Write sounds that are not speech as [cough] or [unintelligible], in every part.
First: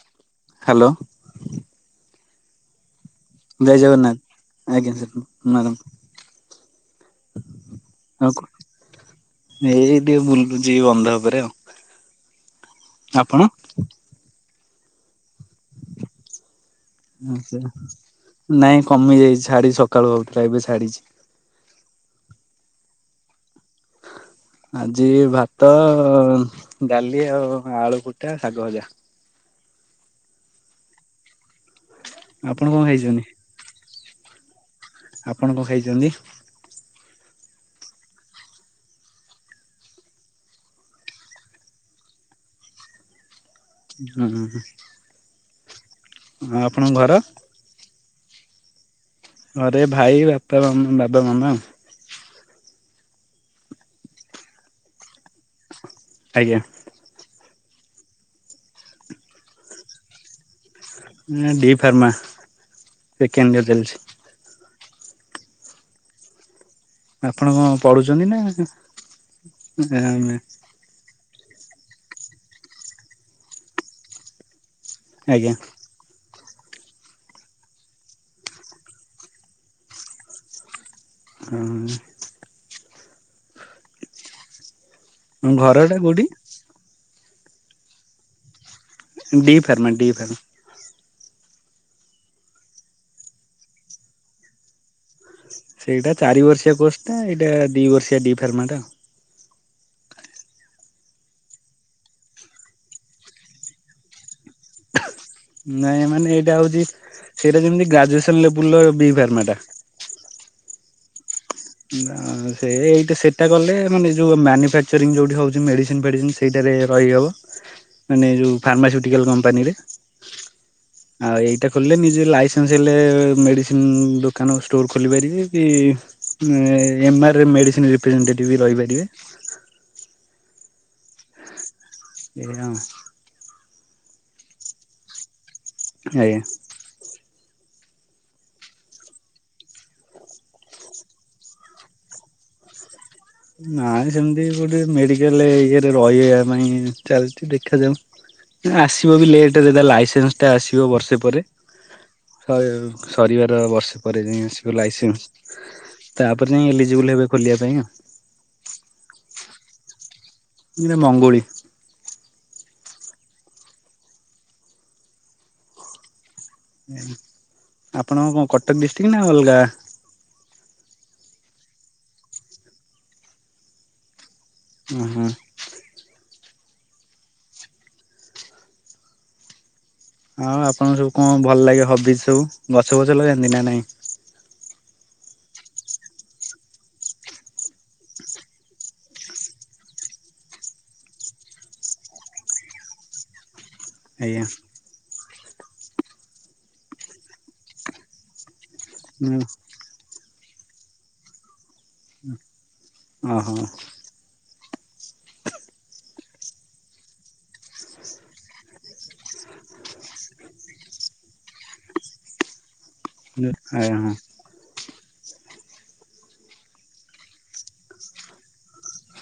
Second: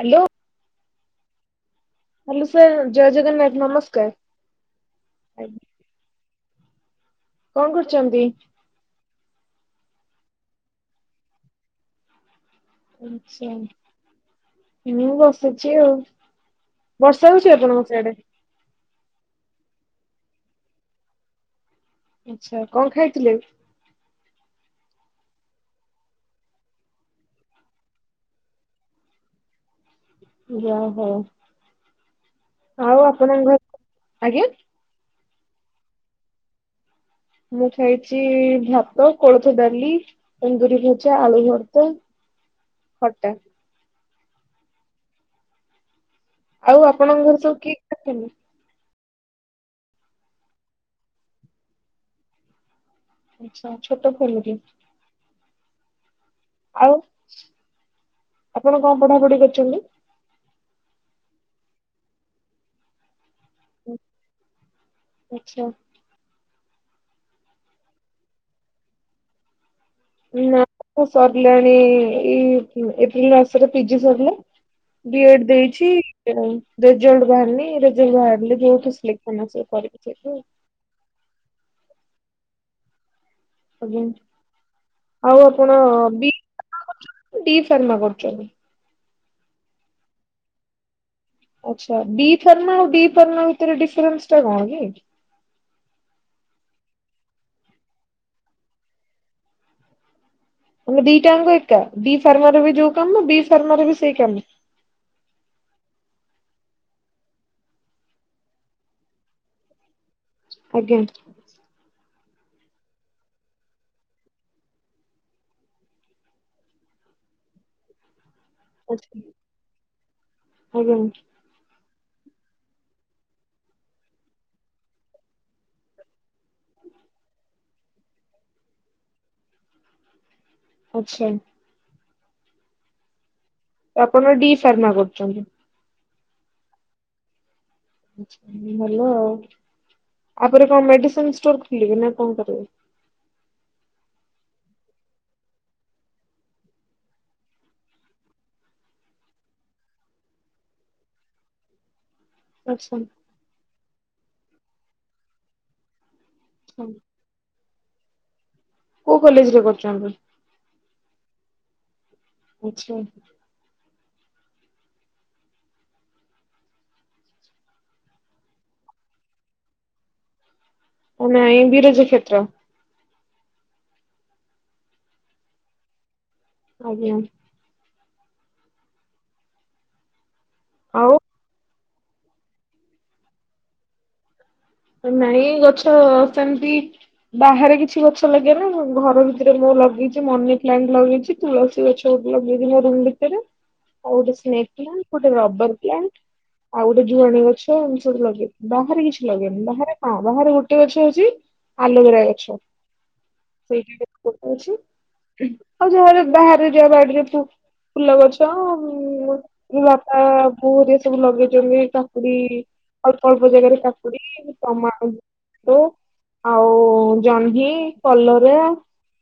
Hello. Hello. Hello sir ଜୟ ଜଗନ୍ନାଥ। ଜୟ ନମସ୍କାର। ଜଗନ୍ନାଥ ଆଜ୍ଞା ସାର ମାଡ଼ାମ୍। କଣ କରୁଛନ୍ତି? ଏଇ ଟିକେ ବୁଲୁଛି ବନ୍ଧ ଉପରେ ଆଉ ଆପଣ? ଆଛା ମୁଁ ବସିଛି ଆଉ ବର୍ଷା ହଉଛି ଆପଣଙ୍କ ସିଆଡେ? ନାଇଁ କମି ଯାଇଛି ଛାଡି ସକାଳୁ ହଉଥିଲା ଏବେ ଛାଡିଛି। ଆଚ୍ଛା କଣ ଖାଇଥିଲେ? ଆଜି ଭାତ ଡାଲି ଆଉ ଆଳୁଫୁଟା ଶାଗ ଭଜା। ଯାହା ହଉ। ଆପଣ କଣ ଆଉ ଖାଇଛନ୍ତି ଆପଣଙ୍କ ଘରେ? ଆଜ୍ଞା ଆପଣ କଣ ଖାଇଛନ୍ତି? ମୁଁ ଖାଇଛି ଭାତ କୋଳଥ ଡାଲି କୁନ୍ଦୁରି ଭଜା ଆଳୁ ଭତ୍ତା ଖଟା। ଉଁ ହୁଁ ହୁଁ। ଆଉ ଆପଣଙ୍କ ଘର ସବୁ କିଏ କି ଅଛନ୍ତି? ଘରେ ଭାଇ ବାପା ମା ବାବା ମାମା। ଆଚ୍ଛା ଛୋଟ ଫାମିଲି। ଆଜ୍ଞା। ଆଉ ଆପଣ କଣ ପଢାପଢି କରିଛନ୍ତି? ଡି ଫାର୍ମା ସେକେଣ୍ଡିୟର ଚାଲିଛି। ଆଚ୍ଛା। ଆପଣ କଣ ପଢୁଛନ୍ତି ନା ଆଁ ଆ ହଁ ସରିଲାଣି ଏଇ ଏପ୍ରିଲ ମାସରେ ପିଜି ସରିଲା। ବିଏଡ଼ ଦେଇଛି। ରେଜଲ୍ଟ ବାହାରିନି ରେଜଲ୍ଟ ବାହାରିଲି ଯୋଉଠୁ ସିଲେକ୍ସନ ଆସିବ କରିବି ସେଇଠି। ହୁଁ ସେ। ଆଜ୍ଞା ଆଉ ଆପଣ ଘରଟା କୋଉଠି? ବି ଫାର୍ମା ଡି ଫାର୍ମା କରୁଛନ୍ତି? D pharma D pharma. ଆଚ୍ଛା ବି ଫାର୍ମା ଆଉ ଡି ଫାର୍ମା ଭିତରେ ଡିଫରେନ୍ସଟା କଣ କି? ସେଇଟା ଚାରି ବର୍ଷିଆ କୋର୍ସଟା ଏଇଟା ଦି ବର୍ଷିଆ ଡି ଫାର୍ମାଟା। ମାନେ ଦିଟା ଯାକ ଏକା ଡ଼ି ଫାର୍ମର ବି ଯୋଉ କାମ ବି ଫାର୍ମର ବି ସେଇ କାମ। ନାଇଁ ମାନେ ଏଇଟା ହଉଚି ସେଇଟା ଯେମିତି ଗ୍ରାଜୁଏସନ ଲେବୁଲର ବି ଫାର୍ମା ଟା। ଆଜ୍ଞା। ସେ ଏଇଟା ସେଇଟା କଲେ ମାନେ ଯୋଉ ମାନୁଫାଚରିଂ ଯୋଉଠି ହଉଚି ମେଡିସିନ୍ ଫେଡିସିନ୍ ସେଇଟାରେ ରହିହବ। ମାନେ ଯୋଉ ଆଚ୍ଛା ଫାର୍ମାସ୍ୟୁଟିକାଲ୍ କମ୍ପାନୀରେ। ଆଜ୍ଞା ଆଉ ଏଇ ଏଇଟା ଖୋଲିଲେ ନିଜେ ଲାଇସେନ୍ସ ହେଲେ ମେଡ଼ିସିନ୍ ଦୋକାନ ଷ୍ଟୋର୍ ଖୋଲିପାରିବେ କି ଏମାରେ ମେଡ଼ିସିନ୍ ରିପ୍ରେଜେଣ୍ଟଟେଟିଭ୍ ରହିପାରିବେ। ଆଚ୍ଛା। ଏଇଆ ଆଉ। ତ ଆପଣ ଡି ଫାର୍ମା କରୁଚନ୍ତି? ଆଜ୍ଞା। ଭଲ ଆଉ। ଆ ପରେ କଣ ମେଡିସିନ ଷ୍ଟୋର ଖୋଲିବେ ନା କଣ କରିବେ? ନାଇଁ ସେମିତି ଗୋଟେ ମେଡିକାଲ ଇଏରେ ରହିବା ପାଇଁ ଚାଲିଚି ଦେଖାଯାଉ। ଆସିବ ବି ଲେଟେରେ ତା ଲାଇସେନ୍ସ ଟା ଆସିବ ବର୍ଷେ ପରେ। ସ ଆଚ୍ଛା ଆଚ୍ଛା, ସରିବାର ବର୍ଷ ପରେ ଯାଇଁ ଆସିବ ଲାଇସେନ୍ସ। ତାପରେ ଯାଇଁ ଇଲିଜିବୁଲ୍ ହେବେ ଖୋଲିବା ପାଇଁ ଆଉ। କୋଉ କଲେଜରେ କରୁଚନ୍ତି? ମଙ୍ଗୁଳି। ଆଚ୍ଛା। ଆପଣଙ୍କ କଣ କଟକ ଡିଷ୍ଟ୍ରି ନା ଅଲଗା? ନାଇଁ ବିରଜା କ୍ଷେତ୍ର। ଉଁ ହୁଁ। ଆଜ୍ଞା। ଆଉ ଆପଣଙ୍କୁ ସବୁ ଆଉ କଣ ଭଲ ଲାଗେ ହବିଜି ସବୁ? ଗଛ ଫଛ ଲଗାନ୍ତି ନା ନାଇଁ? ନାଇଁ ଗଛ ସେମତି ବାହାରେ କିଛି ଗଛ ଲଗେଇନି। ଘର ଭିତରେ ମୁଁ ଲଗେଇଚି ମନି ପ୍ଲାଣ୍ଟ ଲଗେଇଚି। ତୁଳସୀ ଗଛ ବି ଲଗେଇବି ମୋ ରୁମ୍ ଭିତରେ। ଆଉ ଗୋଟେ ଆଜ୍ଞା ସ୍ନେକ୍ ପ୍ଲାଣ୍ଟ ଗୋଟେ ରବର ପ୍ଲାଣ୍ଟ ଆଉ ଗୋଟେ ଯୁଆଣୀ ଗଛ ଏମିତି ସବୁ ଲଗେଇ ବାହାରେ କିଛି ହୁଁ। ଲଗେଇନି। ବାହାରେ ହଁ ବାହାରେ ଗୋଟେ ଗଛ ଅଛି। ଆଲୋଭେରା ଗଛ, ଓହୋ ସେଇଠି ଗୋଟେ ଗଛ। ଆଉ ଯାହା ବି ବାହାରେ ଯା ବାଡିରେ ଫୁଲ ଗଛ ମୋ ବାପା ବୋଉ ହେରିକା ସବୁ ଲଗେଇଛନ୍ତି କାକୁଡି ଅଳ୍ପ ଅଳ୍ପ ଜାଗାରେ ଆଜ୍ଞା କାକୁଡି। ଟମାଟୋ, ଆଉ ଜହ୍ନି କଲରା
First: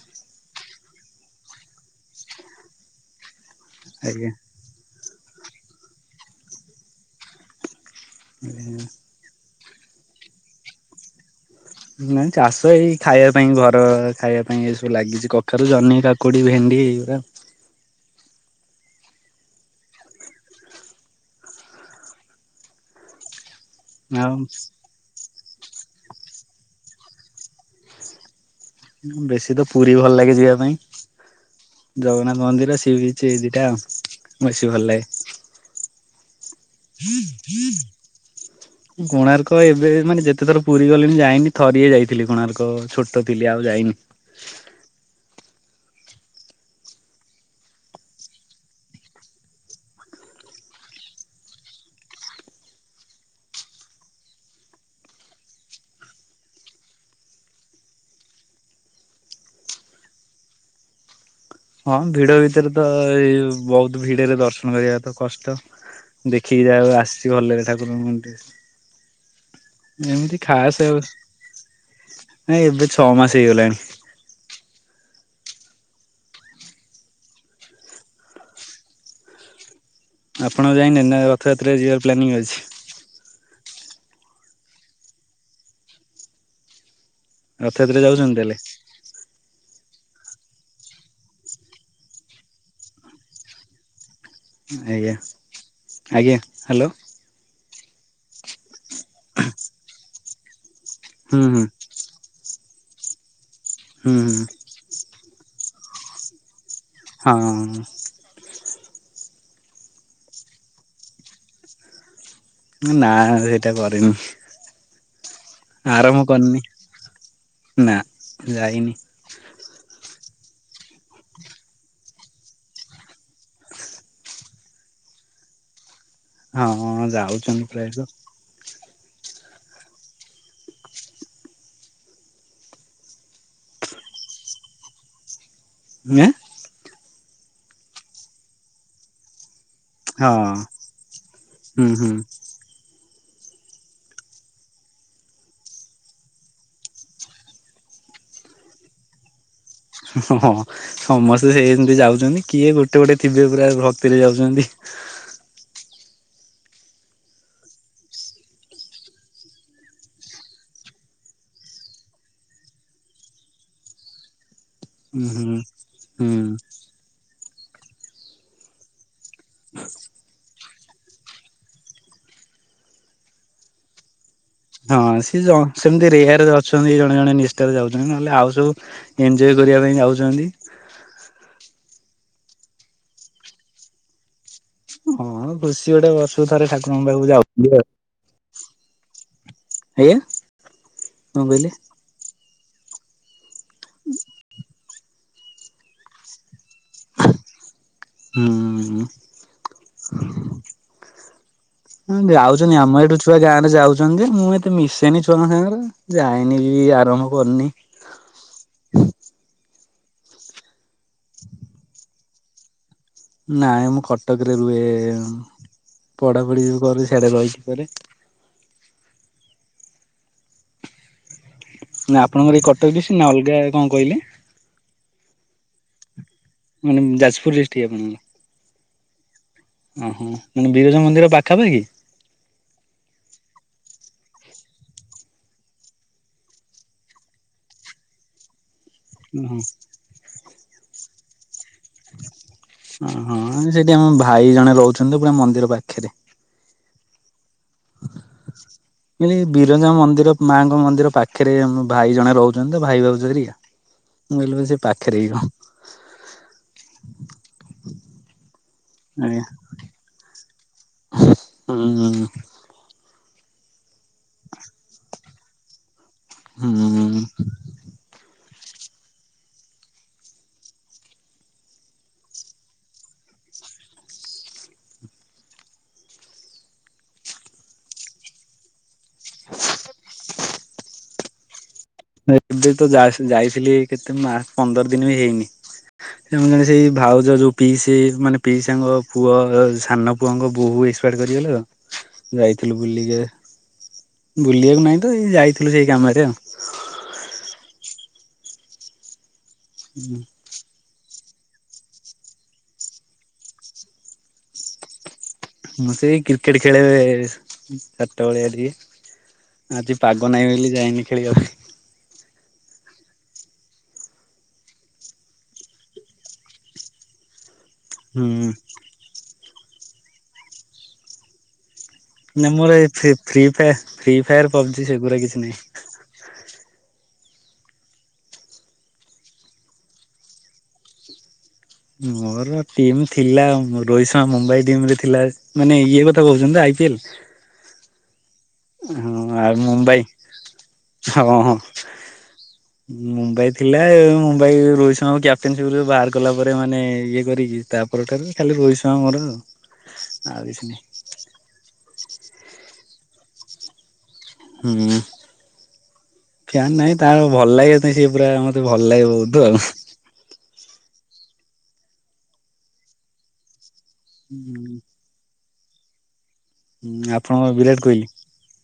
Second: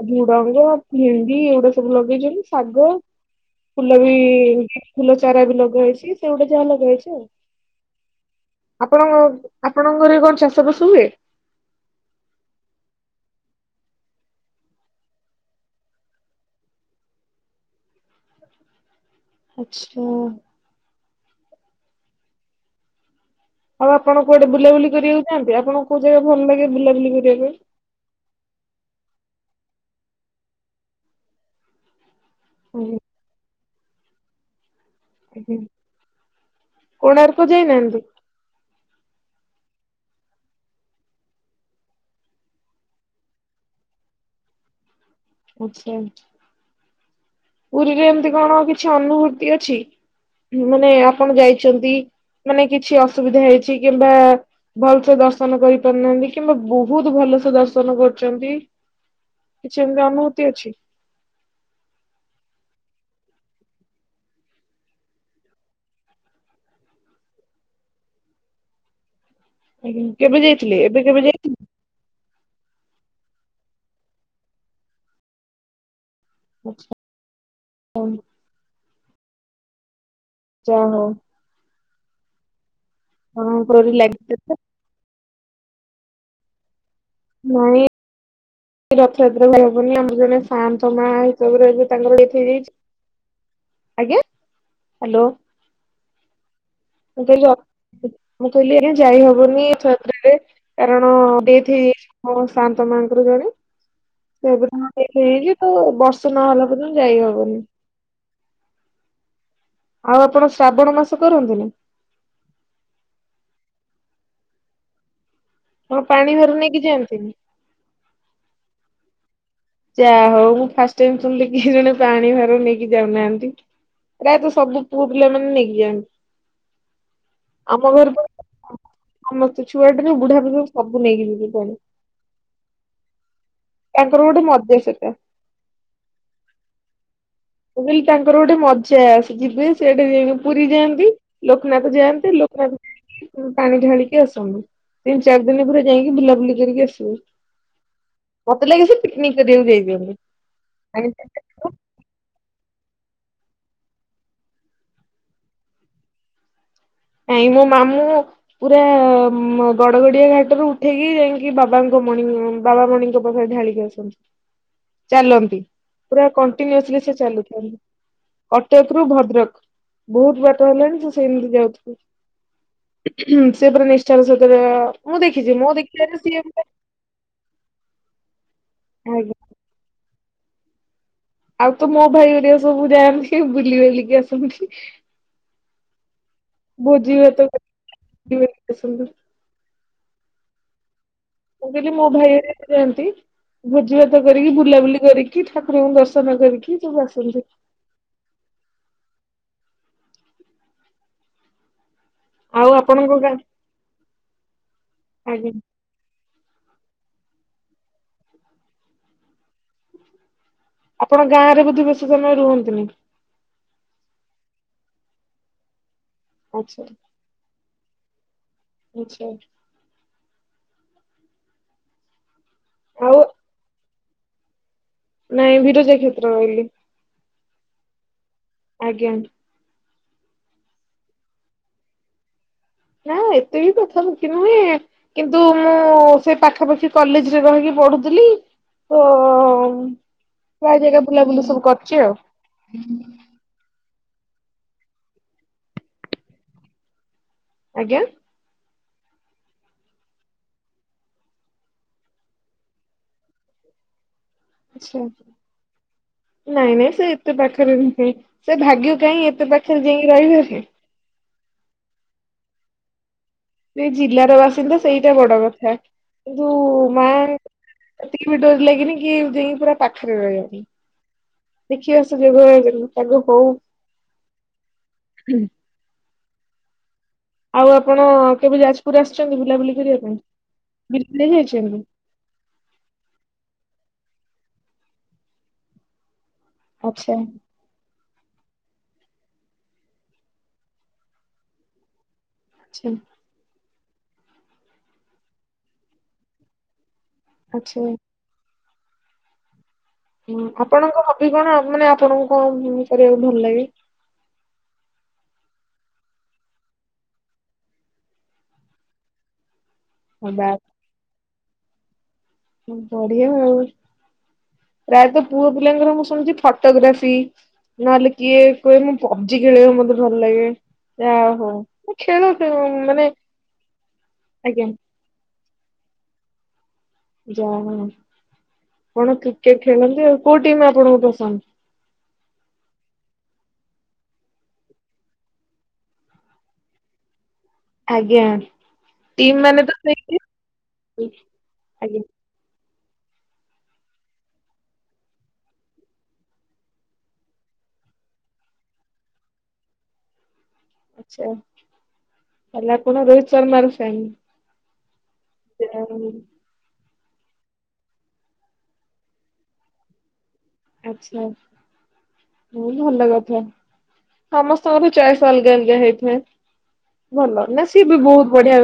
ଆଉ ଝୁଡଙ୍ଗ, ଭେଣ୍ଡି ଏଗୁଡା ସବୁ ଲଗେଇଛନ୍ତି ଶାଗ। ଫୁଲ ବି ଆଜ୍ଞା। ଫୁଲ ଚାରା ବି ଲଗାହେଇଚି। ସେଗୁଡା ଯାହା ଲଗାହେଇଚି ଆଉ। ଆପଣଙ୍କ ଆପଣଙ୍କ ଘରେ କଣ ଚାଷପାସ ହୁଏ? ନାଇଁ ଚାଷ ଏଇ ଖାଇବା ପାଇଁ ଘର ଖାଇବା ପାଇଁ ଏସବୁ ଲାଗିଚି କଖାରୁ, ଜହ୍ନି, କା କୁଡି, ଭେଣ୍ଡି ଏଇଗୁରା। ଆଚ୍ଛା। ଆଉ ଆପଣ କୁଆଡେ ବୁଲାବୁଲି କରିବାକୁ ଯାଆନ୍ତି? ଆପଣଙ୍କୁ କୋଉ ଜାଗା ଭଲ ଲାଗେ ବୁଲାବୁଲି କରିବାପାଇଁ? ବେଶୀ ତ ପୁରୀ ଭଲ ଲାଗେ ଯିବା ପାଇଁ। ଜଗନ୍ନାଥ ମନ୍ଦିର ସିଏ ଆଜ୍ଞା ବି ସେଇ ଦିଟା ବେଶି ଭଲ ଲାଗେ। ଆଜ୍ଞା। କୋଣାର୍କ ଯାଇନାହାନ୍ତି? [inaudible] କୋଣାର୍କ ଏବେ ମାନେ ଯେତେ ଥର ପୁରୀ ଗଲିଣି ଯାଇନି। ଥରିଏ ଯାଇଥିଲି କୋଣାର୍କ ଛୋଟ ଥିଲି ଆଉ ଯାଇନି। [unintelligible] ପୁରୀରେ ଏମତି କଣ କିଛି ଅନୁଭୂତି ଅଛି? ମାନେ, ଆପଣ ଯାଇଛନ୍ତି ମାନେ କିଛି ଅସୁବିଧା ହେଇଛି କିମ୍ବା ଭଲସେ ଦର୍ଶନ କରି ପାରିନାହାନ୍ତି କିମ୍ବା ବହୁତ ଭଲ ସେ ଦର୍ଶନ କରିଚନ୍ତି। କିଛି ଏମିତି ଅନୁଭୂତି ଅଛି? ହଁ ଭିଡ ଭିତରେ ତ ଏଇ ବହୁତ ଭିଡରେ ଦର୍ଶନ କରିବା ତ କଷ୍ଟ। ଦେଖିକି ଯାହା ହୋଉ ଆସିଛି ଭଲରେ ଠାକୁରଙ୍କ ମୁ ଆଜ୍ଞା। ଏମିତି କେବେ ଯାଇଥିଲେ ଖାସ ଆଉ ଏବେ କେବେ ଯାଇଥିଲେ? ନାଇଁ ଏବେ ଛଅ ମାସ ହେଇଗଲାଣି। ଆଚ୍ଛା। ଆପଣ ଆଚ୍ଛା ଯାଇନାହାନ୍ତି ହଉ ନା ରଥଯାତ୍ରାରେ ଯିବାର ପ୍ଲାନିଂ ଅଛି? ହଁ ଡୋରି ଲାଗିଲେ ତ। ନାଇଁ ରଥଯାତ୍ରାରେ ଯାଉଛନ୍ତି ତାହେଲେ? ରଥଯାତ୍ରା କୁ ଯାଇ ହବନି ଆମର ଜଣେ ସାଆନ୍ତ ମା ହିସାବରେ ଏବେ ତାଙ୍କର ଡେଥ୍ ହେଇଯାଇଛି। ଆଜ୍ଞା ଆଜ୍ଞା, ହ୍ୟାଲୋ। ଆଜ୍ଞା ହ୍ୟାଲୋ। ମୁଁ ଅ ମୁଁ କହିଲି ଆଜ୍ଞା ଯାଇହବନି ରଥଯାତ୍ରାରେ। କାରଣ ହୁଁ ହୁଁ ଡେଥ୍ ହେଇଯାଇଛି ମୋ ଶାନ୍ତମାଙ୍କର ଜଣେ। ହୁଁ ହୁଁ। ସେ ଏବେ ହଁ ଆଉ ଆପଣ ଶ୍ରାବଣ ମାସ କରନ୍ତିନି? ନା, ସେଇଟା କରେନି। ଆପଣ ଆରମ୍ଭ ପାଣି ଭାର କରିନି ନେଇକି ଯାଆନ୍ତିନି? ନା ଯାଇନି। ଯାହା ହଉ ମୁଁ ଫାଷ୍ଟ ଟାଇମ୍ ଶୁଣିଲି କି ଜଣେ ପାଣି ଭାର ନେଇକି ଯାଉନାହାନ୍ତି। ପ୍ରାୟ ତ ସବୁ ପୁଅ ପିଲା ମାନେ ନେଇକି ଯାଆନ୍ତି। ହଁ, ଯାଉଛନ୍ତି ଆମ ପ୍ରାୟତ। ଘରେ ତ ସମସ୍ତେ ଛୁଆ ଠାରୁ ବୁଢା ବୁଢୀ ପଯ୍ୟନ୍ତ ସବୁ ନେଇକି ଯିବେ ପାଣି। ତାଙ୍କର ଗୋଟେ ମଜା ସେଟା। ଇଆଁ। ମୁଁ କହିଲି ତାଙ୍କର ଗୋଟେ ମଜା ସିଏ ଯିବେ। ସେଠି ଯାଇକି ହଁ ପୁରୀ ଯାଆନ୍ତି ହୁଁ ଲୋକନାଥ ହୁଁ ଯାଆନ୍ତି ଲୋକନାଥ ପାଣି ଢାଳିକି ଆସନ୍ତି। ତିନି ଚାରି ଦିନ ପୁରା ଯାଇକି ବୁଲାବୁଲି କରିକି ଆସିବେ। ମତେ ଲାଗେ ସିଏ ପିକନିକ୍ କୁ ଯାଏ ହଁ ହଁ ସମସ୍ତେ ସେମିତି ଯାଉଛନ୍ତି। କିଏ ଗୋଟେ ଗୋଟେ ଥିବେ ପୁରା ଭକ୍ତିରେ ଯାଉଛନ୍ତି। ନାଇଁ ମୋ ମାମୁଁ ପୁରା ଗଡଗଡିଆ ଘାଟରୁ ଉଠେଇକି ଯାଇକି ବାବାଙ୍କ ମଣି ବାବା ମଣିଙ୍କ ଢାଳିକି ଆସନ୍ତି। ହୁଁ ହୁଁ ଚାଲନ୍ତି ପୁରା ହୁଁ କଣ୍ଟିନୁୟୁଲି ସେ ଚାଲୁଥାନ୍ତି। କଟକ ରୁ ଭଦ୍ରକ ବହୁତ ବାଟ ହେଲାଣି ସେ ସେଇମିତି ଯାଉଥ ସେ ପୁରା ନିଷ୍ଠ ର ସହିତ ରେ ହଁ ସିଏ ଜ ସେମିତି ରେୟର ଅଛ ଜଣେ ଜଣେ ନିଷ୍ଠାରେ ଯାଉଛନ୍ତି ନହେଲେ ଆଉ ସବୁ ଆଜ୍ଞା ଇଞ୍ଜୋୟ କରିବା ପାଇଁ ଯାଉଛନ୍ତି। ଆଉ ତ ମୋ ଭାଇ ହେରିକା ସବୁ ଯାଆନ୍ତି ବୁଲି ବାଲିକି ଆସନ୍ତି। ହଁ ଖୁସି ଗୋଟେ ବର୍ଷ କୁ ଥରେ ଠାକୁରଙ୍କ ଭୋଜି ପାଖକୁ ଭାତ କରି ଯାଉଛନ୍ତି ଆଉ। ବୁଲିବାଲିକି ଆସନ୍ତି। ଆଜ୍ଞା କଣ ମୁଁ କହିଲେ? କହିଲି ମୋ ଭାଇ ହେରିକା ଯାଆନ୍ତି ଭୋଜିଭାତ କରିକି ବୁଲାବୁଲି କରିକି ଠାକୁରଙ୍କୁ ଦର୍ଶନ କରିକି ତୁ ବାସନ୍ତୀ। ହୁଁ। ହୁଁ ଆଉ ଯାଉଛନ୍ତି ଆମ ଆପଣଙ୍କ ଏଇଠୁ ଛୁଆ ଗାଁ ରେ ଯାଉଛନ୍ତି ମୁଁ ଏତେ ମିଶେନି ଛୁଆଙ୍କ ଆଜ୍ଞା ସାଙ୍ଗରେ। ଯାଇନି କି ଆରମ୍ଭ କରିନି। ଆପଣ ଗାଁ ରେ ବୋଧେ ବେଶୀ ସମୟ ରୁହନ୍ତିନି? ନାଇଁ ମୁଁ କଟକରେ ରୁହେ ପଢାପଢି ଆଚ୍ଛା କର ସିଆଡେ ରହିକି କରେ। ଆଛା। ନା ଆପଣଙ୍କର ଏଇ କଟକ ଡିଷ୍ଟି ଆଉ ନା ଅଲଗା କଣ କହିଲେ? ନାଇଁ ବିରଜା କ୍ଷେତ୍ର ଅହିଲି। ମାନେ ଯାଜପୁର ଡିଷ୍ଟ୍ ଆପଣଙ୍କର? ଆଜ୍ଞା। ଓହୋ ମାନେ ବିରଜ ମନ୍ଦିର ପାଖାପାଖି। ନା ଏତେ ବି ପାଖା ପାଖି ନୁହେଁ। କିନ୍ତୁ ମୁଁ ସେ ପାଖାପାଖି କଲେଜରେ ରହିକି ପଢୁଥିଲି ତ ଓ ହ। ପ୍ରାୟେ ଜାଗା ବୁଲାବୁଲା ସବୁ କରିୁଛି ଆଉ। ଓ ହଁ ସେଠି ଆମ ଭାଇ ଜଣେ ରହୁଛନ୍ତି ପୁରା ମନ୍ଦିର ପାଖରେ। ଆଜ୍ଞା। [inaudible] ମାନେ ବିରଞ୍ଜା ମନ୍ଦିର ମାଙ୍କ ମନ୍ଦିର ପାଖରେ ଆମ ଭାଇ ଜଣେ ରହୁଛନ୍ତି ତ ଭାଇ ଭାଉଜ ହେରିକା। ମୁଁ କହିଲି ସେ ଆଛା ପାଖରେ କି କଣ ନାଇଁ ନାଇଁ ସେ ଏତେ ପାଖେରେ ନୁହେଁ ସେ ଭାଗ୍ୟ କାହିଁ ଏତେ ପା ପାଖରେ ଯାଇଁକି ରହିବି। ହୁଁ ହୁଁ ହୁଁ। ସେଇ ଜିଲ୍ଲାର ବାସିନ୍ଦ ସେଇଟା ବଡ କଥା କିନ୍ତୁ ହୁଁ। ମା ଏତିକି ବି ଡୋରି ଲାଗିନି କି ଯାଇଁକି ପୁରା ପାଖରେ ରହିବ ଦେଖିବା ସେ ଯୋଗ ପାଗ ହଉ। ଆଉ ଆପଣ କେବେ ଯାଜପୁର ଆସିଛନ୍ତି ବୁଲାବୁଲି କରିବା ପାଇଁ [unintelligible] ଯାଇଛନ୍ତି। ଏବେ ତ ଯାସ ଯାଇଥିଲି କେତେ ମା ପନ୍ଦର ଦିନ ବି ହେଇନି। ଆମ ଜଣେ ସେଇ ଆଚ୍ଛା ଭାଉଜ ଯୋଉ। ପିଇସି ମାନେ ପିଇସାଙ୍ଗ ପୁଅ ସାନ ପୁଅଙ୍କ ବୋହୁ ଏକ୍ସପାର୍ଟ କରିଗଲେ ତ। ଯାଇଥିଲୁ ଆଚ୍ଛା। ବୁଲିକି ଆ ବୁଲିବାକୁ ନାହିଁ ତ ଏଇ ଯାଇଥିଲୁ ସେଇ କାମରେ ଆଉ। ଆଛା। ହୁଁ ହୁଁ ଆପଣଙ୍କ ହବି କଣ ମାନେ ଆପଣଙ୍କ କଣ କରିବାକୁ ଭଲ ଲାଗେ? ମୁଁ ସେଇ କ୍ରିକେଟ ଖେଳେ ଚାରିଟା ବଳିଆ ଟିକେ ଆଜି ହଁ ପାଗ ବା ନାହିଁ ବୋଲି ଯାଇନି ଖେଳିବା ବଢିଆ ଆଉ। ପ୍ରାୟତଃ ପୁଅ ପିଲାଙ୍କର ମୁଁ ଶୁଣିଛି ଫଟୋଗ୍ରାଫି। ନହେଲେ ହୁଁ କିଏ କହେ ମୁଁ ପବ୍ ଜି ଖେଳିବାକୁ ମତେ ଭଲ ଲାଗେ ଯା ହଉ। ଖେଳ ନା ମୋର ଏଇ ମାନେ ଫି ଫ୍ରି ଫାୟାର ଆଜ୍ଞା ପବଜି ସେଗୁଡା କିଛି ନାହିଁ। ଯାହା ହଉ ଆପଣ କ୍ରିକେଟ ଖେଳନ୍ତି ଆଉ କୋଉ ଟିମ୍ ଆପଣଙ୍କୁ ପସନ୍ଦ? ମୋର ଟିମ୍ ଥିଲା ମୋ ରୋହିତ ଶର୍ମା ମୁମ୍ବାଇ ଟିମରେ ଥିଲା। ମାନେ ଇଏ କଥା କହୁଛନ୍ତି ତ ଆଇ ପି ଏଲ୍। ଆଜ୍ଞା। ଟିମ୍ ଉଁ ଆଉ ମାନେ ତ ମୁମ୍ବାଇ ସେଇ ହଁ ହଁ। ଆଜ୍ଞା ମୁମ୍ବାଇ ଥିଲା ମୁମ୍ବାଇ ରୋହିତ ଶର୍ମାଙ୍କୁ କ୍ୟାପ୍ଟେନସିପରୁ ବାହାର କଲା ପରେ ମାନେ ଇଏ କରିକି ତା ପର ଠାରୁ ଖାଲି ରୋହିତ ଶର୍ମା ମୋର ଆଉ କିଛି ନାହିଁ। ଆଚ୍ଛା ତାହେଲେ ଆପଣ ରୋହିତ ଶର୍ମାର ଫ୍ୟାନ। ହୁଁ। ଯାହାହଉ। ଫ୍ୟାନ୍ ନାଇଁ ତାର ଭଲ ଲାଗେ ସେଇଥିପାଇଁ ସିଏ ପୁରା ମତେ ଭଲ ଲାଗେ ବହୁତୁ ଆଉ। ଆଚ୍ଛା ବହୁତ୍ ଭଲ କଥା ସମସ୍ତଙ୍କର ଚୟେସ୍ ଅଲଗା ଅଲଗା ହେଇଥାଏ ହୁଁ ଆପଣଙ୍କ ଭଲ ନା ବିରାଟ ସିଏ ବି ବହୁତ ବଢିଆ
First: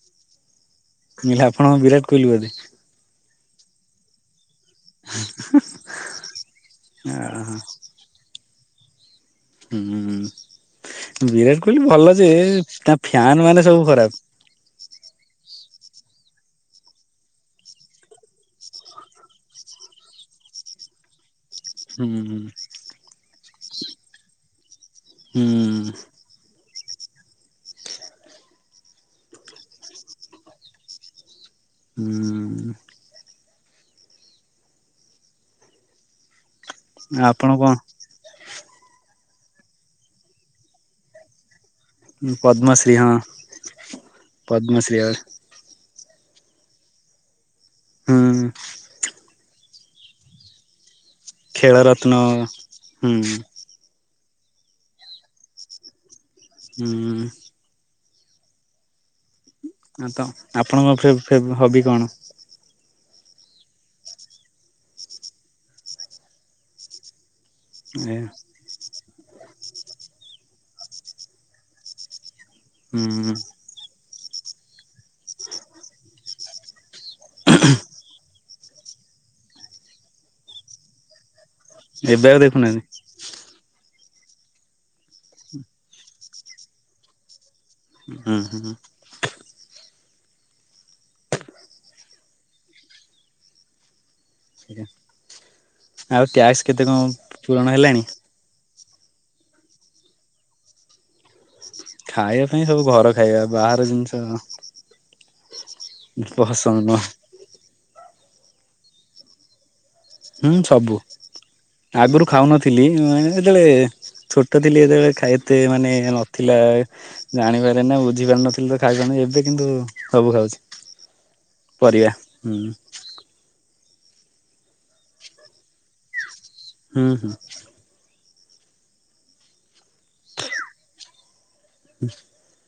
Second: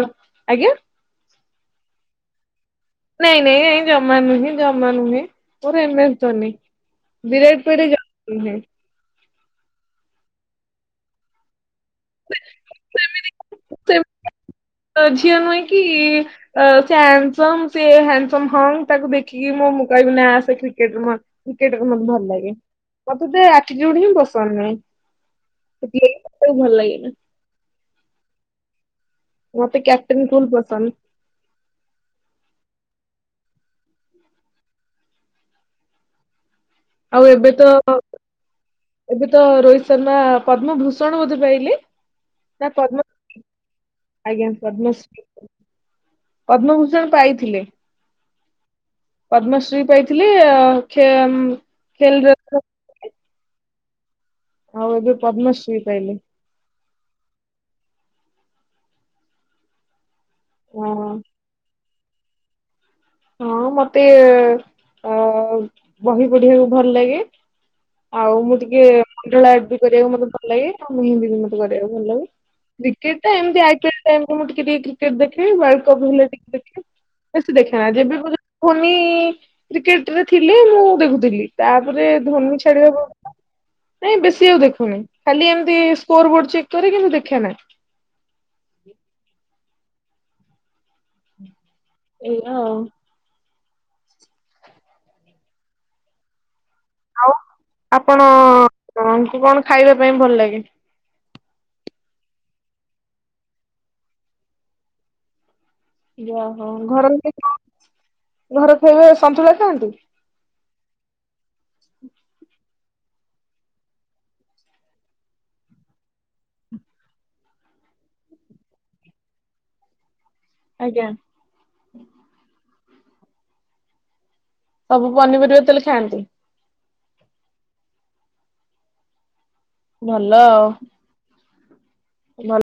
ଆଜ୍ଞା। [unintelligible] ଆପଣ ବିରାଟ କୋହିଲି ବୋଧେ? ନାଇଁ ନାଇଁ ଏଁ ଜମା ନୁହେଁ ଜମା ନୁହେଁ ମୋର ଏମ ଏସ୍ ଧୋନି। ଆ ହା। [unintelligible] ହୁଁ ବିରାଟ କୋହଲି ଭଲ ଯେ ତା ଫ୍ୟାନମାନେ ସବୁ ଖରାପ। ତ ଝିଅ ନୁହେଁ କି ଅ ସେ ହାଣ୍ଡସମ୍ ସିଏ ହାଣ୍ଡସମ୍ ହଁ ତାକୁ ଦେଖିକି ମୁଁ ମୁଁ କହିବିି ନାଁ ସେ କ୍ରିକେଟ କ୍ରିକେଟ ବି ହୁଁ ମତେ ଭଲ ଲାଗେ ମତେ ତା ଆଟିଚ୍ୟୁଡ ହିଁ ପସନ୍ଦ ନୁହେଁ ହୁଁ ଯେ ତାକୁ ଭଲ ଲାଗେ। ମତେ କ୍ୟାପଟେନ୍ ଫୁଲ୍ ପସନ୍ଦ। ହୁଁ। ଆଉ ଆପଣ ଏବେ ତ କଣ ଏବେ ତ ରୋହିତ ଶର୍ମା ପଦ୍ମ ଭୂଷଣ ବୋଧେ ପାଇଲେ? ନା ପଦ୍ମଶ୍ରୀ ପଦ୍ମ, ହଁ ଆଜ୍ଞା ପଦ୍ମଶ୍ରୀ। ପଦ୍ମଭୂଷଣ ପାଇଥିଲେ। ହୁଁ। ପଦ୍ମଶ୍ରୀ ପାଇଥିଲେ ଖେଳରତ୍ନ ଖେ-ଖେଲରେ ହୁଁ। ଆଉ ଏବେ ପଦ୍ମଶ୍ରୀ ପାଇଲେ। ହୁଁ। ହଁ ତ ଆପଣଙ୍କ ହଁ ଫେବ୍ ଫେବ୍ ହବି କଣ? ହଁ ମତେ ଅଁ ବହି ପଢିବାକୁ ଭଲ ଲାଗେ। ଏ ଆଉ ମୁଁ ଟିକେ [unintelligible] କରିବାକୁ ମୋତେ ଭଲ ଲାଗେ ଆଉ ମେହେନ୍ଦୀ ବି ମତେ କରିବାକୁ ଭଲ ଲାଗେ କ୍ରିକେଟ ଟା ହୁଁ ଏମିତି ଆଇ ପି ଏଲ୍ ଟାଇମ୍ କୁ ମୁଁ ଟିକେ ଟିକେ କ୍ରିକେଟ ଦେଖେଇ ୱାର୍ଲଡ କପ୍ ହେଲେ ଟିକେ ଦେଖେ। ବେଶୀ ଯେବେ ଠାରୁ ଧ୍ଵନି କ୍ରିକେଟରେ ଥିଲେ ମୁଁ ଦେଖୁଥିଲି। ତାପରେ ଏବେ ଆଉ ଧ୍ଵନି ଦେଖୁନାହାନ୍ତି ଛାଡିବାକୁ ନାଇଁ ବେଶୀ ଆଉ ଦେଖୁନି ଖାଲି ଏମିତି ସ୍କୋର ବୋର୍ଡ ଚେକ୍ କରେ କିନ୍ତୁ ଦେଖେନା। ହୁଁ ହୁଁ ହୁଁ। ଇହ। ଆଜ୍ଞା ଆଉ ଟ୍ୟାକ୍ସ କେତେ କଣ ପୂରଣ ହେଲାଣି? ଆଙ୍କୁ କଣ ଖାଇବା ପାଇଁ ଭଲ ଲାଗେ? ଖାଇବା ପାଇଁ ସବୁ ଘର ଖାଇବା ବାହାର ଜିନିଷ ଯହା ହଉ ପସନ୍ଦ ନୁହଁ ଘର ଘର ଖାଇବା ସନ୍ତୁଳା ଖାଆନ୍ତି? ହୁଁ ସବୁ, ଆଗରୁ ଖାଉନଥିଲି ଉଁ ଯେତେବେଳେ ଛୋଟ ଥିଲି ଯେତେବେଳେ ଖାଇ ଏତେ ମାନେ ନଥିଲା ଜାଣିପାରେନା ବୁଝିପାରୁ ନଥିଲି ତ ଖାଇବା ନେଇ ଏବେ କିନ୍ତୁ ସବୁ ଖାଉଛି। ଆଜ୍ଞା। ପରିବା ହୁଁ। ସବୁ ପନିପରିବା ତେଲେ ଖାଆନ୍ତି? ହୁଁ ହୁଁ। ଭଲ ଆଉ। ହୁଁ। ଭଲ୍।